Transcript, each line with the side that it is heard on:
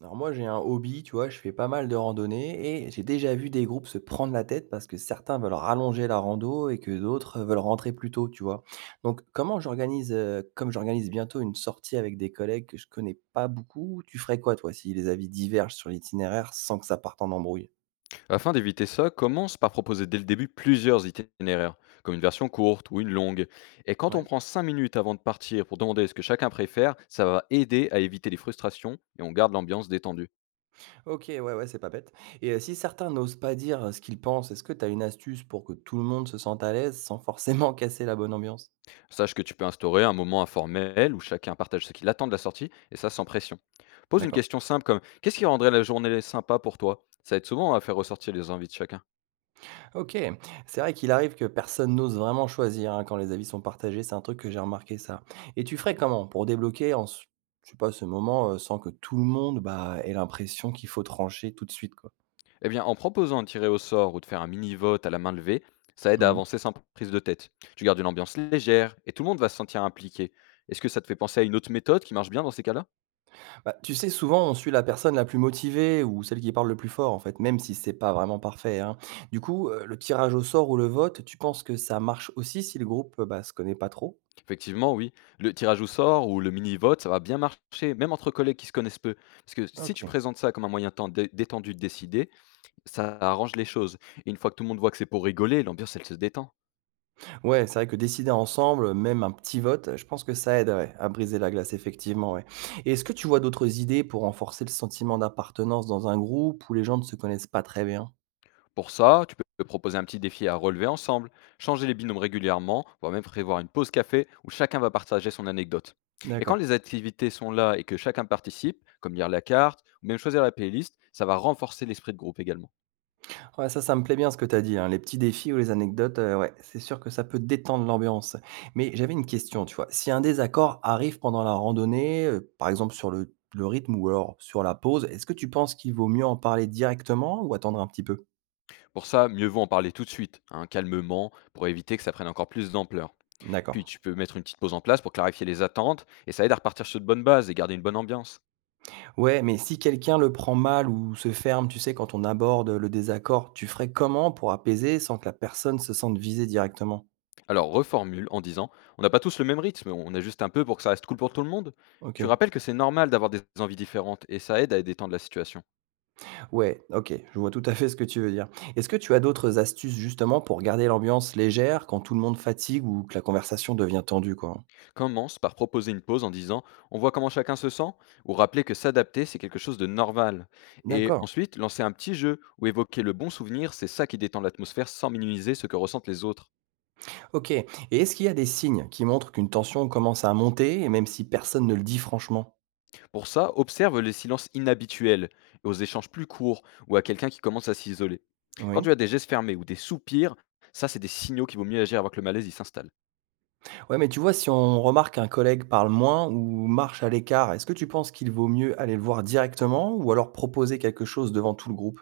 right: Alors moi, j'ai un hobby, tu vois, je fais pas mal de randonnées et j'ai déjà vu des groupes se prendre la tête parce que certains veulent rallonger la rando et que d'autres veulent rentrer plus tôt, tu vois. Donc comme j'organise bientôt une sortie avec des collègues que je connais pas beaucoup, tu ferais quoi toi si les avis divergent sur l'itinéraire sans que ça parte en embrouille?
left: Afin d'éviter ça, commence par proposer dès le début plusieurs itinéraires, comme une version courte ou une longue. Et quand on
right: Ouais.
left: prend 5 minutes avant de partir pour demander ce que chacun préfère, ça va aider à éviter les frustrations et on garde l'ambiance détendue.
right: Ok, ouais, ouais, c'est pas bête. Et si certains n'osent pas dire ce qu'ils pensent, est-ce que tu as une astuce pour que tout le monde se sente à l'aise sans forcément casser la bonne ambiance?
left: Sache que tu peux instaurer un moment informel où chacun partage ce qu'il attend de la sortie, et ça sans pression. Pose une
right: D'accord.
left: question simple comme: «Qu'est-ce qui rendrait la journée sympa pour toi?» Ça aide souvent à faire ressortir les envies de chacun.
right: OK. C'est vrai qu'il arrive que personne n'ose vraiment choisir, hein, quand les avis sont partagés, c'est un truc que j'ai remarqué ça. Et tu ferais comment pour débloquer en ce, je sais pas, ce moment, sans que tout le monde, bah, ait l'impression qu'il faut trancher tout de suite, quoi?
left: Eh bien, en proposant de tirer au sort ou de faire un mini-vote à la main levée, ça aide à
right: Mmh.
left: avancer sans prise de tête. Tu gardes une ambiance légère et tout le monde va se sentir impliqué. Est-ce que ça te fait penser à une autre méthode qui marche bien dans ces cas-là?
right: Bah, tu sais, souvent, on suit la personne la plus motivée ou celle qui parle le plus fort, en fait, même si c'est pas vraiment parfait, hein. Du coup, le tirage au sort ou le vote, tu penses que ça marche aussi si le groupe, bah, se connaît pas trop?
left: Effectivement, oui. Le tirage au sort ou le mini-vote, ça va bien marcher, même entre collègues qui se connaissent peu. Parce que si tu
right: OK.
left: présentes ça comme un moyen de temps détendu de décider, ça arrange les choses. Et une fois que tout le monde voit que c'est pour rigoler, l'ambiance, elle se détend.
right: Ouais, c'est vrai que décider ensemble, même un petit vote, je pense que ça aide, ouais, à briser la glace, effectivement. Ouais. Et est-ce que tu vois d'autres idées pour renforcer le sentiment d'appartenance dans un groupe où les gens ne se connaissent pas très bien?
left: Pour ça, tu peux proposer un petit défi à relever ensemble, changer les binômes régulièrement, voire même prévoir une pause café où chacun va partager son anecdote. Et quand
right: D'accord.
left: les activités sont là et que chacun participe, comme lire la carte ou même choisir la playlist, ça va renforcer l'esprit de groupe également.
right: Ouais, ça me plaît bien ce que tu as dit, hein. Les petits défis ou les anecdotes, ouais, c'est sûr que ça peut détendre l'ambiance. Mais j'avais une question, tu vois. Si un désaccord arrive pendant la randonnée, par exemple sur le rythme ou alors sur la pause, est-ce que tu penses qu'il vaut mieux en parler directement ou attendre un petit peu?
left: Pour ça, mieux vaut en parler tout de suite, hein, calmement, pour éviter que ça prenne encore plus d'ampleur.
right: D'accord.
left: Puis tu peux mettre une petite pause en place pour clarifier les attentes et ça aide à repartir sur de bonnes bases et garder une bonne ambiance.
right: Ouais, mais si quelqu'un le prend mal ou se ferme, tu sais, quand on aborde le désaccord, tu ferais comment pour apaiser sans que la personne se sente visée directement?
left: Alors reformule en disant: «On n'a pas tous le même rythme, on a juste un peu pour que ça reste cool pour tout le monde». Tu
right: OK.
left: rappelles que c'est normal d'avoir des envies différentes et ça aide à détendre la situation.
right: Ouais, OK, je vois tout à fait ce que tu veux dire. Est-ce que tu as d'autres astuces justement pour garder l'ambiance légère quand tout le monde fatigue ou que la conversation devient tendue, quoi?
left: Commence par proposer une pause en disant: «On voit comment chacun se sent», ou rappeler que s'adapter, c'est quelque chose de normal. Et
right: D'accord.
left: ensuite, lancer un petit jeu ou évoquer le bon souvenir, c'est ça qui détend l'atmosphère sans minimiser ce que ressentent les autres.
right: OK. Et est-ce qu'il y a des signes qui montrent qu'une tension commence à monter, et même si personne ne le dit franchement?
left: Pour ça, observe les silences inhabituels, aux échanges plus courts ou à quelqu'un qui commence à s'isoler. Quand
right: Oui.
left: tu as des gestes fermés ou des soupirs, ça, c'est des signaux qu'il vaut mieux agir avant que le malaise il s'installe.
right: Ouais, mais tu vois, si on remarque qu'un collègue parle moins ou marche à l'écart, est-ce que tu penses qu'il vaut mieux aller le voir directement ou alors proposer quelque chose devant tout le groupe?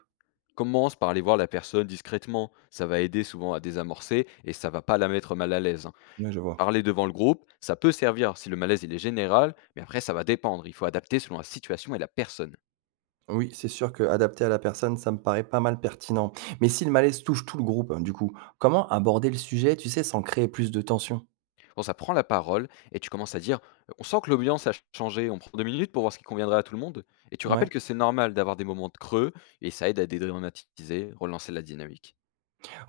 left: Commence par aller voir la personne discrètement. Ça va aider souvent à désamorcer et ça va pas la mettre mal à l'aise, hein.
right: Ouais, je vois.
left: Parler devant le groupe, ça peut servir si le malaise il est général, mais après ça va dépendre. Il faut adapter selon la situation et la personne.
right: Oui, c'est sûr que adapté à la personne, ça me paraît pas mal pertinent. Mais si le malaise touche tout le groupe, hein, du coup, comment aborder le sujet, tu sais, sans créer plus de tension?
left: Bon, ça prend la parole et tu commences à dire: on sent que l'ambiance a changé, on prend 2 minutes pour voir ce qui conviendrait à tout le monde, et tu rappelles
right: Ouais.
left: que c'est normal d'avoir des moments de creux, et ça aide à dédramatiser, relancer la dynamique.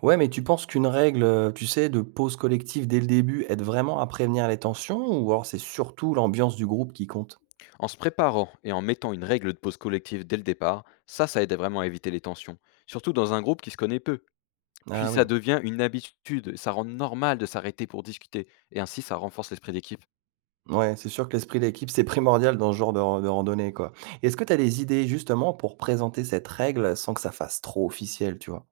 right: Ouais, mais tu penses qu'une règle, tu sais, de pause collective dès le début aide vraiment à prévenir les tensions ou alors c'est surtout l'ambiance du groupe qui compte?
left: En se préparant et en mettant une règle de pause collective dès le départ, ça aide vraiment à éviter les tensions, surtout dans un groupe qui se connaît peu. Puis
right: Ah
left: ça
right: oui.
left: devient une habitude, ça rend normal de s'arrêter pour discuter et ainsi ça renforce l'esprit d'équipe.
right: Ouais, c'est sûr que l'esprit d'équipe, c'est primordial dans ce genre de randonnée, quoi. Est-ce que tu as des idées, justement, pour présenter cette règle sans que ça fasse trop officiel, tu vois?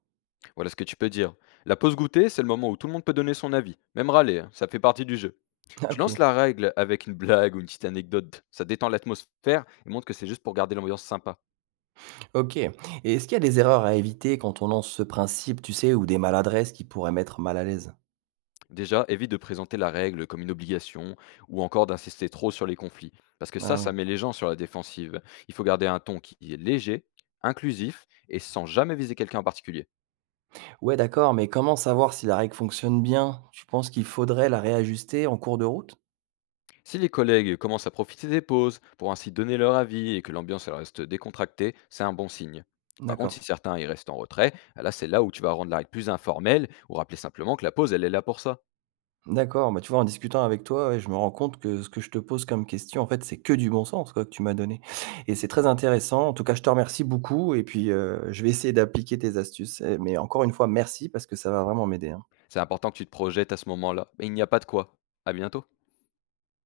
left: Voilà ce que tu peux dire. La pause goûter, c'est le moment où tout le monde peut donner son avis, même râler, hein, ça fait partie du jeu.
right: Ah
left: Tu lances
right: OK.
left: la règle avec une blague ou une petite anecdote, ça détend l'atmosphère et montre que c'est juste pour garder l'ambiance sympa.
right: OK. Et est-ce qu'il y a des erreurs à éviter quand on lance ce principe, tu sais, ou des maladresses qui pourraient mettre mal à l'aise?
left: Déjà, évite de présenter la règle comme une obligation ou encore d'insister trop sur les conflits, parce que ça,
right: Ah
left: ça
right: oui.
left: met les gens sur la défensive. Il faut garder un ton qui est léger, inclusif et sans jamais viser quelqu'un en particulier.
right: Ouais, d'accord, mais comment savoir si la règle fonctionne bien? Tu penses qu'il faudrait la réajuster en cours de route?
left: Si les collègues commencent à profiter des pauses pour ainsi donner leur avis et que l'ambiance elle reste décontractée, c'est un bon signe. Par contre, si
right: D'accord.
left: certains y restent en retrait, ah là c'est là où tu vas rendre la règle plus informelle ou rappeler simplement que la pause elle est là pour ça.
right: D'accord, bah, tu vois, en discutant avec toi, ouais, je me rends compte que ce que je te pose comme question, en fait, c'est que du bon sens, quoi, que tu m'as donné. Et c'est très intéressant. En tout cas, je te remercie beaucoup. Et puis, je vais essayer d'appliquer tes astuces. Eh, mais encore une fois, merci parce que ça va vraiment m'aider, hein.
left: C'est important que tu te projettes à ce moment-là. Et il n'y a pas de quoi. À bientôt.